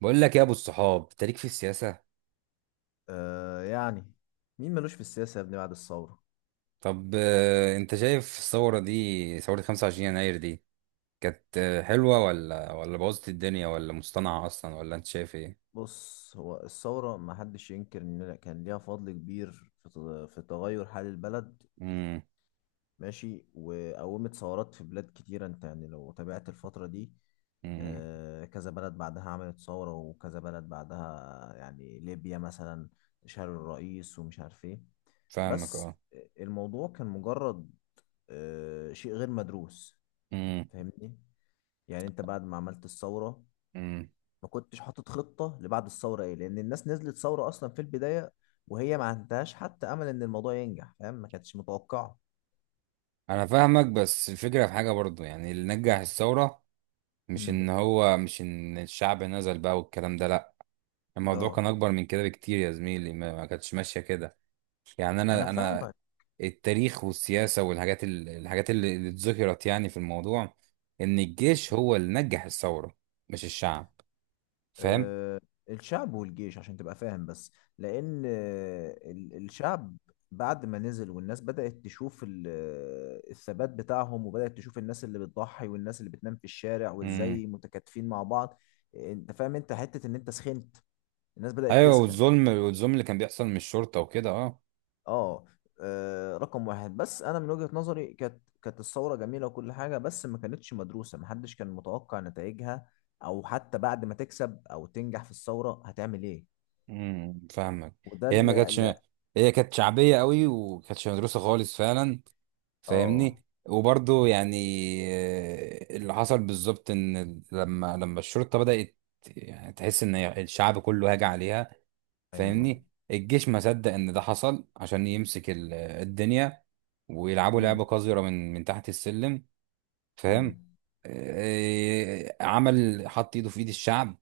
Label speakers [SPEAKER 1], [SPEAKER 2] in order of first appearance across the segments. [SPEAKER 1] بقول لك يا ابو الصحاب انت ليك في السياسه.
[SPEAKER 2] آه، يعني مين ملوش في السياسة يا ابني بعد الثورة.
[SPEAKER 1] طب انت شايف الثوره دي، ثوره 25 يناير دي كانت حلوه ولا بوظت الدنيا، ولا مصطنعه اصلا، ولا انت شايف ايه؟
[SPEAKER 2] بص، هو الثورة ما حدش ينكر إن كان ليها فضل كبير في في تغير حال البلد.
[SPEAKER 1] امم.
[SPEAKER 2] ماشي، وقومت ثورات في بلاد كتيرة، أنت يعني لو تابعت الفترة دي.
[SPEAKER 1] امم.
[SPEAKER 2] كذا بلد بعدها عملت ثورة وكذا بلد بعدها، يعني ليبيا مثلا، شال الرئيس ومش عارف إيه.
[SPEAKER 1] فاهمك
[SPEAKER 2] بس
[SPEAKER 1] اه.
[SPEAKER 2] الموضوع كان مجرد شيء غير مدروس.
[SPEAKER 1] امم.
[SPEAKER 2] فاهمني؟ يعني انت بعد ما عملت الثورة
[SPEAKER 1] امم.
[SPEAKER 2] ما كنتش حاطط خطة لبعد الثورة ايه، لان الناس نزلت ثورة اصلا في البداية، وهي ما عندهاش حتى امل ان الموضوع ينجح، فاهم؟ ما كانتش متوقعة.
[SPEAKER 1] انا فاهمك، بس الفكره في حاجه برضو، يعني اللي نجح الثوره مش ان
[SPEAKER 2] امم.
[SPEAKER 1] هو، مش ان الشعب نزل بقى والكلام ده، لا. الموضوع
[SPEAKER 2] اه.
[SPEAKER 1] كان اكبر من كده بكتير يا زميلي، ما كانتش ماشيه كده. يعني
[SPEAKER 2] انا
[SPEAKER 1] انا
[SPEAKER 2] فاهمك.
[SPEAKER 1] التاريخ والسياسه والحاجات الحاجات اللي اتذكرت يعني في الموضوع، ان الجيش هو اللي نجح الثوره، مش الشعب. فاهم.
[SPEAKER 2] أه. الشعب والجيش عشان تبقى فاهم بس. لان الشعب بعد ما نزل، والناس بدأت تشوف الثبات بتاعهم، وبدأت تشوف الناس اللي بتضحي والناس اللي بتنام في الشارع،
[SPEAKER 1] امم.
[SPEAKER 2] وازاي متكاتفين مع بعض. انت فاهم، انت حتة ان انت سخنت. الناس بدأت
[SPEAKER 1] ايوه،
[SPEAKER 2] تسخن.
[SPEAKER 1] والظلم، والظلم اللي كان بيحصل من الشرطه وكده اه.
[SPEAKER 2] اه. رقم واحد، بس انا من وجهة نظري كانت الثورة جميلة وكل حاجة، بس ما كانتش مدروسة، محدش كان متوقع نتائجها، او حتى بعد ما تكسب او تنجح في الثورة هتعمل ايه؟
[SPEAKER 1] امم. فاهمك.
[SPEAKER 2] وده
[SPEAKER 1] هي ما
[SPEAKER 2] اللي
[SPEAKER 1] كانتش،
[SPEAKER 2] اللي-
[SPEAKER 1] هي كانت شعبيه قوي وكانتش مدروسه خالص فعلا،
[SPEAKER 2] اه.
[SPEAKER 1] فاهمني. وبرضه يعني اللي حصل بالظبط ان لما الشرطه بدات يعني تحس ان الشعب كله هاجع عليها،
[SPEAKER 2] ايوه.
[SPEAKER 1] فاهمني. الجيش ما صدق ان ده حصل عشان يمسك الدنيا، ويلعبوا
[SPEAKER 2] امم.
[SPEAKER 1] لعبة قذرة من تحت السلم. فاهم.
[SPEAKER 2] امم.
[SPEAKER 1] عمل حط ايده في ايد الشعب،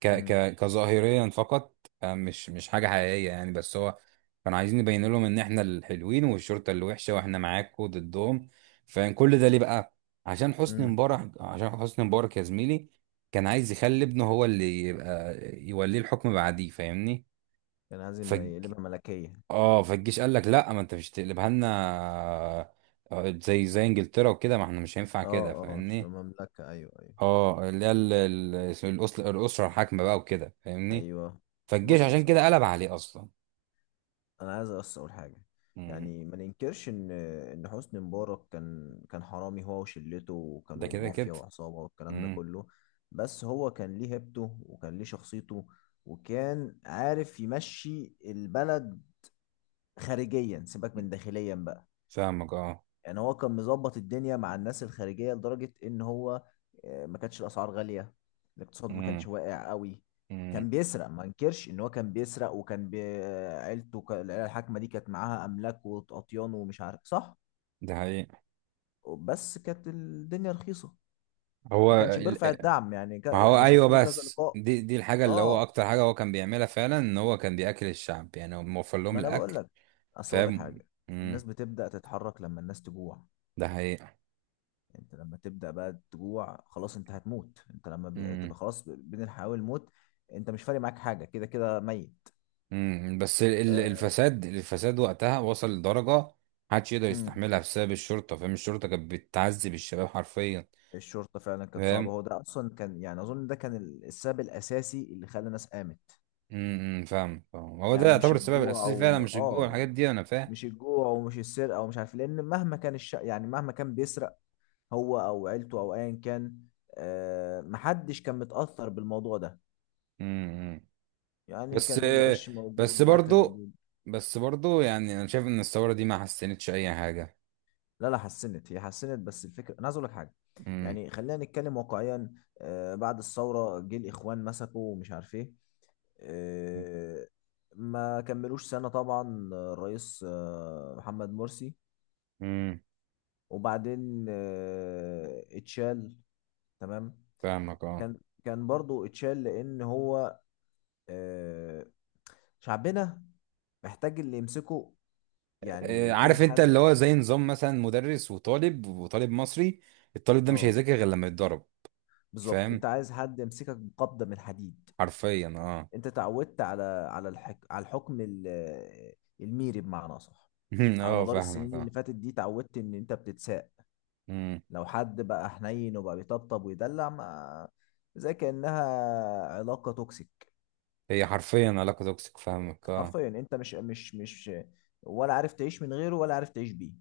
[SPEAKER 1] ك
[SPEAKER 2] امم.
[SPEAKER 1] ك كظاهريا فقط. مش حاجة حقيقية يعني، بس هو كانوا عايزين يبين لهم ان احنا الحلوين، والشرطة اللي وحشة، واحنا معاكم ضدهم. فكان كل ده ليه بقى؟ عشان حسني
[SPEAKER 2] امم.
[SPEAKER 1] مبارك، عشان حسني مبارك يا زميلي، كان عايز يخلي ابنه هو اللي يبقى، يوليه الحكم بعديه. فاهمني.
[SPEAKER 2] كان عايز يقلبها ملكية.
[SPEAKER 1] اه. فالجيش قال لك لا، ما انت مش تقلبها لنا زي انجلترا وكده، ما احنا مش هينفع كده.
[SPEAKER 2] اه، مش
[SPEAKER 1] فاهمني.
[SPEAKER 2] مملكة، ايوه، ايوه،
[SPEAKER 1] اه، اللي هي الاسره الحاكمه بقى وكده. فاهمني.
[SPEAKER 2] ايوه.
[SPEAKER 1] فالجيش
[SPEAKER 2] بص،
[SPEAKER 1] عشان
[SPEAKER 2] بص يا
[SPEAKER 1] كده
[SPEAKER 2] معلم.
[SPEAKER 1] قلب عليه اصلا.
[SPEAKER 2] انا عايز بس اقول حاجه.
[SPEAKER 1] امم.
[SPEAKER 2] يعني ما ننكرش ان حسني مبارك كان حرامي هو وشلته،
[SPEAKER 1] ده
[SPEAKER 2] وكانوا
[SPEAKER 1] كده كده.
[SPEAKER 2] مافيا وعصابه والكلام ده
[SPEAKER 1] امم.
[SPEAKER 2] كله. بس هو كان ليه هيبته وكان ليه شخصيته، وكان عارف يمشي البلد خارجيا، سيبك من داخليا بقى.
[SPEAKER 1] فاهمك اه.
[SPEAKER 2] يعني هو كان مظبط الدنيا مع الناس الخارجية لدرجة ان هو ما كانتش الاسعار غالية. الاقتصاد ما كانش
[SPEAKER 1] امم.
[SPEAKER 2] واقع قوي.
[SPEAKER 1] امم.
[SPEAKER 2] كان بيسرق، ما انكرش ان هو كان بيسرق، وكان بي... آه، عيلته، العيلة الحاكمة دي كانت معاها املاك واطيان ومش عارف صح.
[SPEAKER 1] ده حقيقي.
[SPEAKER 2] بس كانت الدنيا رخيصة،
[SPEAKER 1] هو
[SPEAKER 2] ما كانش بيرفع
[SPEAKER 1] ال-
[SPEAKER 2] الدعم يعني.
[SPEAKER 1] ما هو
[SPEAKER 2] انا
[SPEAKER 1] ايوه،
[SPEAKER 2] شفت له كذا
[SPEAKER 1] بس
[SPEAKER 2] لقاء.
[SPEAKER 1] دي الحاجه اللي هو
[SPEAKER 2] اه.
[SPEAKER 1] اكتر حاجه هو كان بيعملها فعلا، ان هو كان بياكل الشعب، يعني هو موفر لهم
[SPEAKER 2] ما انا بقول
[SPEAKER 1] الاكل.
[SPEAKER 2] لك. اصل اقول لك
[SPEAKER 1] فاهم.
[SPEAKER 2] حاجة. الناس
[SPEAKER 1] امم.
[SPEAKER 2] بتبدأ تتحرك لما الناس تجوع.
[SPEAKER 1] ده حقيقي.
[SPEAKER 2] انت لما تبدأ بقى تجوع خلاص انت هتموت، انت لما تبقى خلاص بين الحياة والموت، انت مش فارق معاك حاجة، كده كده ميت.
[SPEAKER 1] مم. بس
[SPEAKER 2] آه،
[SPEAKER 1] الفساد، الفساد وقتها وصل لدرجة محدش يقدر
[SPEAKER 2] امم
[SPEAKER 1] يستحملها، بسبب الشرطة. فاهم. الشرطة كانت بتعذب الشباب حرفيا.
[SPEAKER 2] الشرطة فعلا كانت صعبة،
[SPEAKER 1] فاهم.
[SPEAKER 2] هو ده اصلا كان، يعني اظن ده كان السبب الاساسي اللي خلى الناس قامت.
[SPEAKER 1] امم. فاهم. فاهم. هو ده
[SPEAKER 2] يعني مش
[SPEAKER 1] يعتبر السبب
[SPEAKER 2] الجوع،
[SPEAKER 1] الأساسي فعلا،
[SPEAKER 2] او
[SPEAKER 1] مش الجوع،
[SPEAKER 2] اه،
[SPEAKER 1] الحاجات دي. أنا فاهم.
[SPEAKER 2] مش الجوع ومش السرقة ومش عارف إيه، لان مهما كان يعني مهما كان بيسرق هو او عيلته او ايا كان، محدش كان متأثر بالموضوع ده.
[SPEAKER 1] امم.
[SPEAKER 2] يعني
[SPEAKER 1] بس،
[SPEAKER 2] كان العيش موجود
[SPEAKER 1] بس
[SPEAKER 2] والاكل
[SPEAKER 1] برضو،
[SPEAKER 2] موجود.
[SPEAKER 1] بس برضو يعني أنا شايف إن الثورة دي ما حسنتش أي حاجة.
[SPEAKER 2] لا، لا، حسنت، هي حسنت، بس الفكره انا عايز اقول لك حاجه.
[SPEAKER 1] امم.
[SPEAKER 2] يعني خلينا نتكلم واقعيا. بعد الثوره جه الاخوان مسكوا ومش عارف ايه. آه، ما كملوش سنه طبعا، الرئيس محمد مرسي،
[SPEAKER 1] امم.
[SPEAKER 2] وبعدين اتشال. تمام.
[SPEAKER 1] فاهمك اه.
[SPEAKER 2] كان برضو اتشال لان هو، آه، شعبنا محتاج اللي يمسكه، يعني يكون
[SPEAKER 1] عارف أنت اللي
[SPEAKER 2] حد.
[SPEAKER 1] هو زي نظام مثلا مدرس وطالب، وطالب مصري، الطالب ده مش
[SPEAKER 2] اه.
[SPEAKER 1] هيذاكر غير لما يتضرب.
[SPEAKER 2] بالظبط، انت
[SPEAKER 1] فاهم،
[SPEAKER 2] عايز حد يمسكك بقبضه من حديد.
[SPEAKER 1] حرفيا اه.
[SPEAKER 2] انت تعودت على على الحكم الميري بمعنى صح. على
[SPEAKER 1] اه
[SPEAKER 2] مدار
[SPEAKER 1] فاهمك
[SPEAKER 2] السنين اللي
[SPEAKER 1] اه.
[SPEAKER 2] فاتت دي تعودت ان انت بتتساق.
[SPEAKER 1] مم.
[SPEAKER 2] لو حد بقى حنين وبقى بيطبطب ويدلع، ما زي كأنها علاقة توكسيك.
[SPEAKER 1] هي حرفيا علاقة توكسيك. فاهمك اه.
[SPEAKER 2] حرفيا انت مش ولا عارف تعيش من غيره ولا عارف تعيش بيه.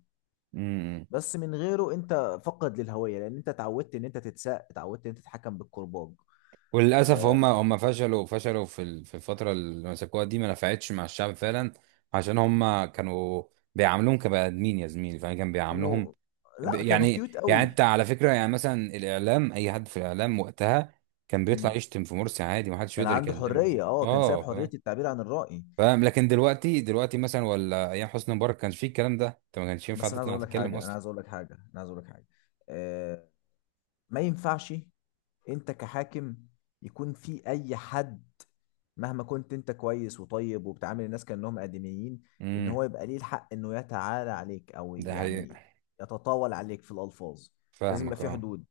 [SPEAKER 1] مم.
[SPEAKER 2] بس من غيره انت فقد للهوية، لان انت اتعودت ان انت تتساق، اتعودت ان انت تتحكم بالكرباج.
[SPEAKER 1] وللأسف
[SPEAKER 2] آه،
[SPEAKER 1] هم فشلوا، فشلوا في في الفترة اللي مسكوها دي، ما نفعتش مع الشعب فعلا. عشان هم كانوا بيعاملوهم كبني آدمين يا زميلي، فاهم؟ كان بيعاملوهم
[SPEAKER 2] كانوا، لا، كانوا
[SPEAKER 1] يعني،
[SPEAKER 2] كيوت
[SPEAKER 1] يعني
[SPEAKER 2] قوي.
[SPEAKER 1] انت على فكرة، يعني مثلا الإعلام، أي حد في الإعلام وقتها كان بيطلع
[SPEAKER 2] مم.
[SPEAKER 1] يشتم في مرسي عادي، ما حدش
[SPEAKER 2] كان
[SPEAKER 1] يقدر
[SPEAKER 2] عنده حرية.
[SPEAKER 1] يكلمه
[SPEAKER 2] اه. كان سايب
[SPEAKER 1] اه.
[SPEAKER 2] حرية
[SPEAKER 1] فاهم.
[SPEAKER 2] التعبير عن الرأي.
[SPEAKER 1] فاهم. لكن دلوقتي، مثلا، ولا أيام حسني مبارك، كانش فيه الكلام ده، انت ما كانش ينفع
[SPEAKER 2] بس
[SPEAKER 1] تطلع تتكلم أصلا.
[SPEAKER 2] انا عايز اقول لك حاجه. آه ما ينفعش انت كحاكم يكون في اي حد، مهما كنت انت كويس وطيب وبتعامل الناس كانهم ادميين، ان
[SPEAKER 1] امم.
[SPEAKER 2] هو يبقى ليه الحق انه يتعالى عليك، او
[SPEAKER 1] ده حقيقي.
[SPEAKER 2] يعني يتطاول عليك في الالفاظ. لازم يبقى
[SPEAKER 1] فاهمك
[SPEAKER 2] في
[SPEAKER 1] اه.
[SPEAKER 2] حدود.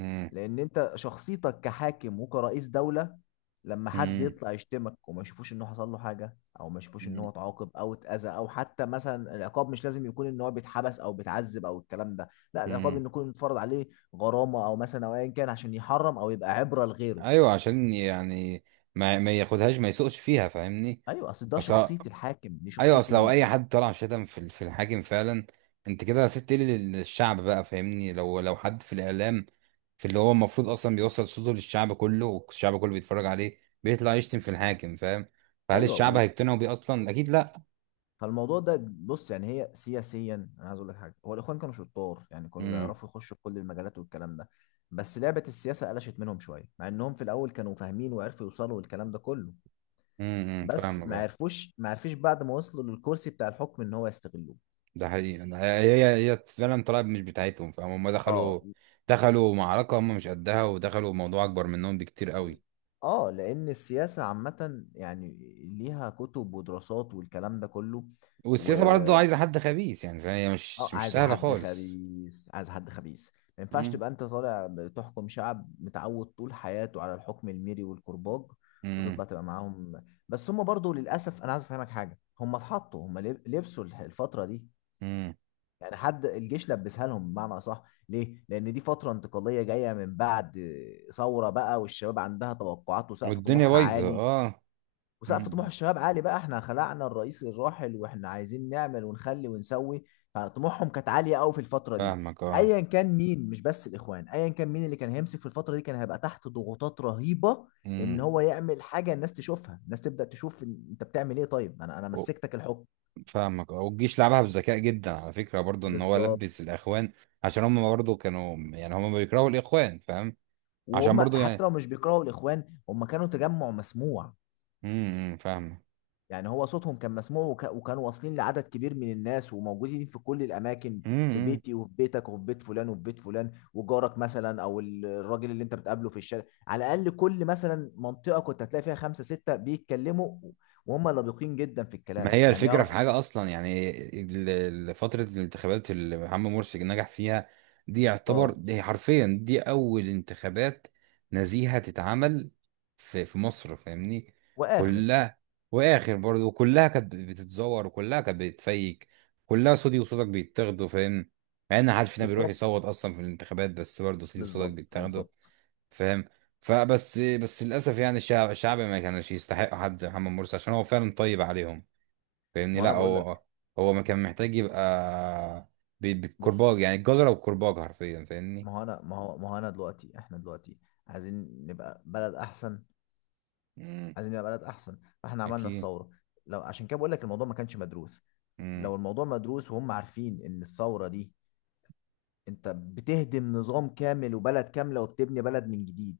[SPEAKER 1] امم.
[SPEAKER 2] لان انت شخصيتك كحاكم وكرئيس دولة، لما حد
[SPEAKER 1] امم.
[SPEAKER 2] يطلع يشتمك وما يشوفوش انه حصل له حاجة، او ما يشوفوش ان هو
[SPEAKER 1] امم.
[SPEAKER 2] اتعاقب او اتأذى، او حتى مثلا العقاب مش لازم يكون ان هو بيتحبس او بيتعذب او الكلام ده. لا، العقاب
[SPEAKER 1] أمم.
[SPEAKER 2] ان يكون متفرض عليه غرامة او مثلا، او ايا كان عشان يحرم او يبقى عبرة لغيره.
[SPEAKER 1] ايوه، عشان يعني ما ياخدهاش، ما يسوقش فيها. فاهمني.
[SPEAKER 2] ايوه، اصل ده
[SPEAKER 1] اصل،
[SPEAKER 2] شخصية الحاكم، دي
[SPEAKER 1] ايوه
[SPEAKER 2] شخصية
[SPEAKER 1] اصل لو اي حد طلع شتم في في الحاكم فعلا، انت كده سبت ايه للشعب بقى؟ فاهمني؟ لو حد في الاعلام، في اللي هو المفروض اصلا بيوصل صوته للشعب كله، والشعب كله بيتفرج عليه، بيطلع يشتم في الحاكم، فاهم؟ فهل الشعب
[SPEAKER 2] ايوه.
[SPEAKER 1] هيقتنعوا بيه اصلا؟ اكيد لا.
[SPEAKER 2] فالموضوع ده، بص يعني، هي سياسيا انا عايز اقول لك حاجه، هو الاخوان كانوا شطار، يعني كانوا
[SPEAKER 1] امم.
[SPEAKER 2] بيعرفوا يخشوا في كل المجالات والكلام ده. بس لعبه السياسه قلشت منهم شويه، مع انهم في الاول كانوا فاهمين وعرفوا يوصلوا للكلام ده كله.
[SPEAKER 1] امم. أمم.
[SPEAKER 2] بس
[SPEAKER 1] فاهمك آه.
[SPEAKER 2] ما عرفش بعد ما وصلوا للكرسي بتاع الحكم ان هو يستغلوه.
[SPEAKER 1] ده حقيقي. أنا- هي هي فعلا طلعت مش بتاعتهم. فاهم، هم
[SPEAKER 2] اه.
[SPEAKER 1] دخلوا، دخلوا معركة هم مش قدها، ودخلوا موضوع أكبر منهم بكتير قوي.
[SPEAKER 2] اه. لان السياسه عامه يعني ليها كتب ودراسات والكلام ده كله. و...
[SPEAKER 1] والسياسة برضه عايزة حد خبيث، يعني فهي
[SPEAKER 2] اه
[SPEAKER 1] مش
[SPEAKER 2] عايز
[SPEAKER 1] سهلة
[SPEAKER 2] حد
[SPEAKER 1] خالص.
[SPEAKER 2] خبيث، عايز حد خبيث. ما ينفعش
[SPEAKER 1] مم.
[SPEAKER 2] تبقى انت طالع بتحكم شعب متعود طول حياته على الحكم الميري والكرباج،
[SPEAKER 1] مم.
[SPEAKER 2] وتطلع تبقى معاهم. بس هم برضو للاسف، انا عايز افهمك حاجه، هم اتحطوا، هم لبسوا الفتره دي.
[SPEAKER 1] مم.
[SPEAKER 2] يعني حد الجيش لبسها لهم بمعنى اصح. ليه؟ لان دي فتره انتقاليه جايه من بعد ثوره بقى، والشباب عندها توقعات وسقف
[SPEAKER 1] والدنيا
[SPEAKER 2] طموحها
[SPEAKER 1] بايظة
[SPEAKER 2] عالي.
[SPEAKER 1] اه.
[SPEAKER 2] وسقف طموح
[SPEAKER 1] مم.
[SPEAKER 2] الشباب عالي بقى، احنا خلعنا الرئيس الراحل واحنا عايزين نعمل ونخلي ونسوي. فطموحهم كانت عاليه قوي في الفتره دي،
[SPEAKER 1] فاهمك اه.
[SPEAKER 2] فايا كان مين، مش بس الاخوان، ايا كان مين اللي كان هيمسك في الفتره دي كان هيبقى تحت ضغوطات رهيبه، ان
[SPEAKER 1] مم.
[SPEAKER 2] هو يعمل حاجه الناس تشوفها، الناس تبدا تشوف انت بتعمل ايه طيب، انا
[SPEAKER 1] و-
[SPEAKER 2] مسكتك الحكم.
[SPEAKER 1] فاهمك اه. والجيش لعبها بذكاء جدا على فكرة برضه، ان هو
[SPEAKER 2] بالظبط.
[SPEAKER 1] لبس الاخوان، عشان هم برضه كانوا، يعني هم بيكرهوا الاخوان. فاهم. عشان
[SPEAKER 2] وهم
[SPEAKER 1] برضه
[SPEAKER 2] حتى
[SPEAKER 1] يعني،
[SPEAKER 2] لو مش بيكرهوا الاخوان، هم كانوا تجمع مسموع.
[SPEAKER 1] امم.
[SPEAKER 2] يعني هو صوتهم كان مسموع، وكانوا واصلين لعدد كبير من الناس وموجودين في كل الاماكن. في
[SPEAKER 1] فاهمك.
[SPEAKER 2] بيتي وفي بيتك وفي بيت فلان وفي بيت فلان، وجارك مثلا، او الراجل اللي انت بتقابله في الشارع، على الاقل كل مثلا منطقه كنت هتلاقي فيها خمسه سته بيتكلموا، وهم لبقين جدا في
[SPEAKER 1] ما
[SPEAKER 2] الكلام،
[SPEAKER 1] هي
[SPEAKER 2] يعني
[SPEAKER 1] الفكرة في
[SPEAKER 2] يعرف.
[SPEAKER 1] حاجة أصلا، يعني فترة الانتخابات اللي محمد مرسي نجح فيها دي، يعتبر
[SPEAKER 2] اه.
[SPEAKER 1] دي حرفيا، دي أول انتخابات نزيهة تتعمل في مصر. فاهمني.
[SPEAKER 2] واخر.
[SPEAKER 1] كلها، وآخر برضه، وكلها كانت بتتزور، وكلها كانت بتفيك، كلها صوتي وصوتك بيتاخدوا، فاهم؟ مع إن محدش فينا بيروح
[SPEAKER 2] بالظبط،
[SPEAKER 1] يصوت أصلا في الانتخابات، بس برضه صوتي وصوتك
[SPEAKER 2] بالظبط،
[SPEAKER 1] بيتاخدوا.
[SPEAKER 2] بالظبط،
[SPEAKER 1] فاهم. فبس، بس للأسف يعني الشعب، الشعب ما كانش يستحق حد زي محمد مرسي، عشان هو فعلا طيب عليهم. فاهمني؟
[SPEAKER 2] ما انا
[SPEAKER 1] لا،
[SPEAKER 2] بقول
[SPEAKER 1] هو،
[SPEAKER 2] لك.
[SPEAKER 1] هو ما كان محتاج يبقى
[SPEAKER 2] بص،
[SPEAKER 1] بالكرباج، يعني الجزرة والكرباج حرفيا. فاهمني.
[SPEAKER 2] ما هو انا دلوقتي، احنا دلوقتي عايزين نبقى بلد احسن،
[SPEAKER 1] مم.
[SPEAKER 2] عايزين نبقى بلد احسن. فاحنا عملنا
[SPEAKER 1] أكيد.
[SPEAKER 2] الثوره، لو عشان كده بقول لك الموضوع ما كانش مدروس.
[SPEAKER 1] مم.
[SPEAKER 2] لو الموضوع مدروس وهم عارفين ان الثوره دي، انت بتهدم نظام كامل وبلد كامله وبتبني بلد من جديد.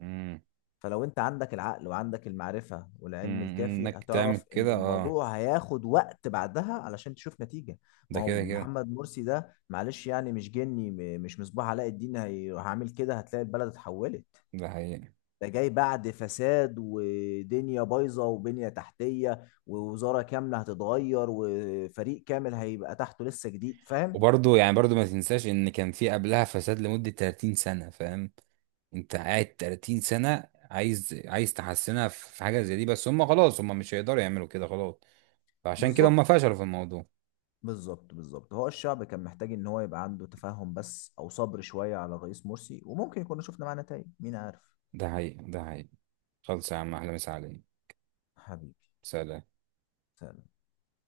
[SPEAKER 1] مم.
[SPEAKER 2] فلو انت عندك العقل وعندك المعرفه
[SPEAKER 1] مم.
[SPEAKER 2] والعلم الكافي،
[SPEAKER 1] إنك تعمل
[SPEAKER 2] هتعرف ان
[SPEAKER 1] كده اه.
[SPEAKER 2] الموضوع هياخد وقت بعدها علشان تشوف نتيجه.
[SPEAKER 1] ده
[SPEAKER 2] ما هو
[SPEAKER 1] كده كده.
[SPEAKER 2] محمد مرسي ده، معلش يعني، مش جني، مش مصباح علاء الدين، هعمل كده هتلاقي البلد اتحولت.
[SPEAKER 1] ده حقيقي.
[SPEAKER 2] ده جاي بعد فساد ودنيا بايظه وبنيه تحتيه، ووزاره كامله هتتغير وفريق كامل هيبقى تحته لسه جديد، فاهم؟
[SPEAKER 1] وبرضه يعني برضه ما تنساش إن كان في قبلها فساد لمدة 30 سنة. فاهم. أنت قاعد 30 سنة، عايز تحسنها في حاجة زي دي؟ بس هم خلاص، هم مش هيقدروا يعملوا كده خلاص. فعشان كده
[SPEAKER 2] بالظبط،
[SPEAKER 1] هم فشلوا في الموضوع.
[SPEAKER 2] بالظبط، بالظبط، هو الشعب كان محتاج ان هو يبقى عنده تفاهم بس، او صبر شويه على الرئيس مرسي، وممكن كنا شفنا معاه نتائج، مين عارف؟
[SPEAKER 1] ده حقيقي. ده حقيقي. خلص يا عم، أحلى مسا عليك.
[SPEAKER 2] حبيبي.
[SPEAKER 1] سلام.
[SPEAKER 2] سلام.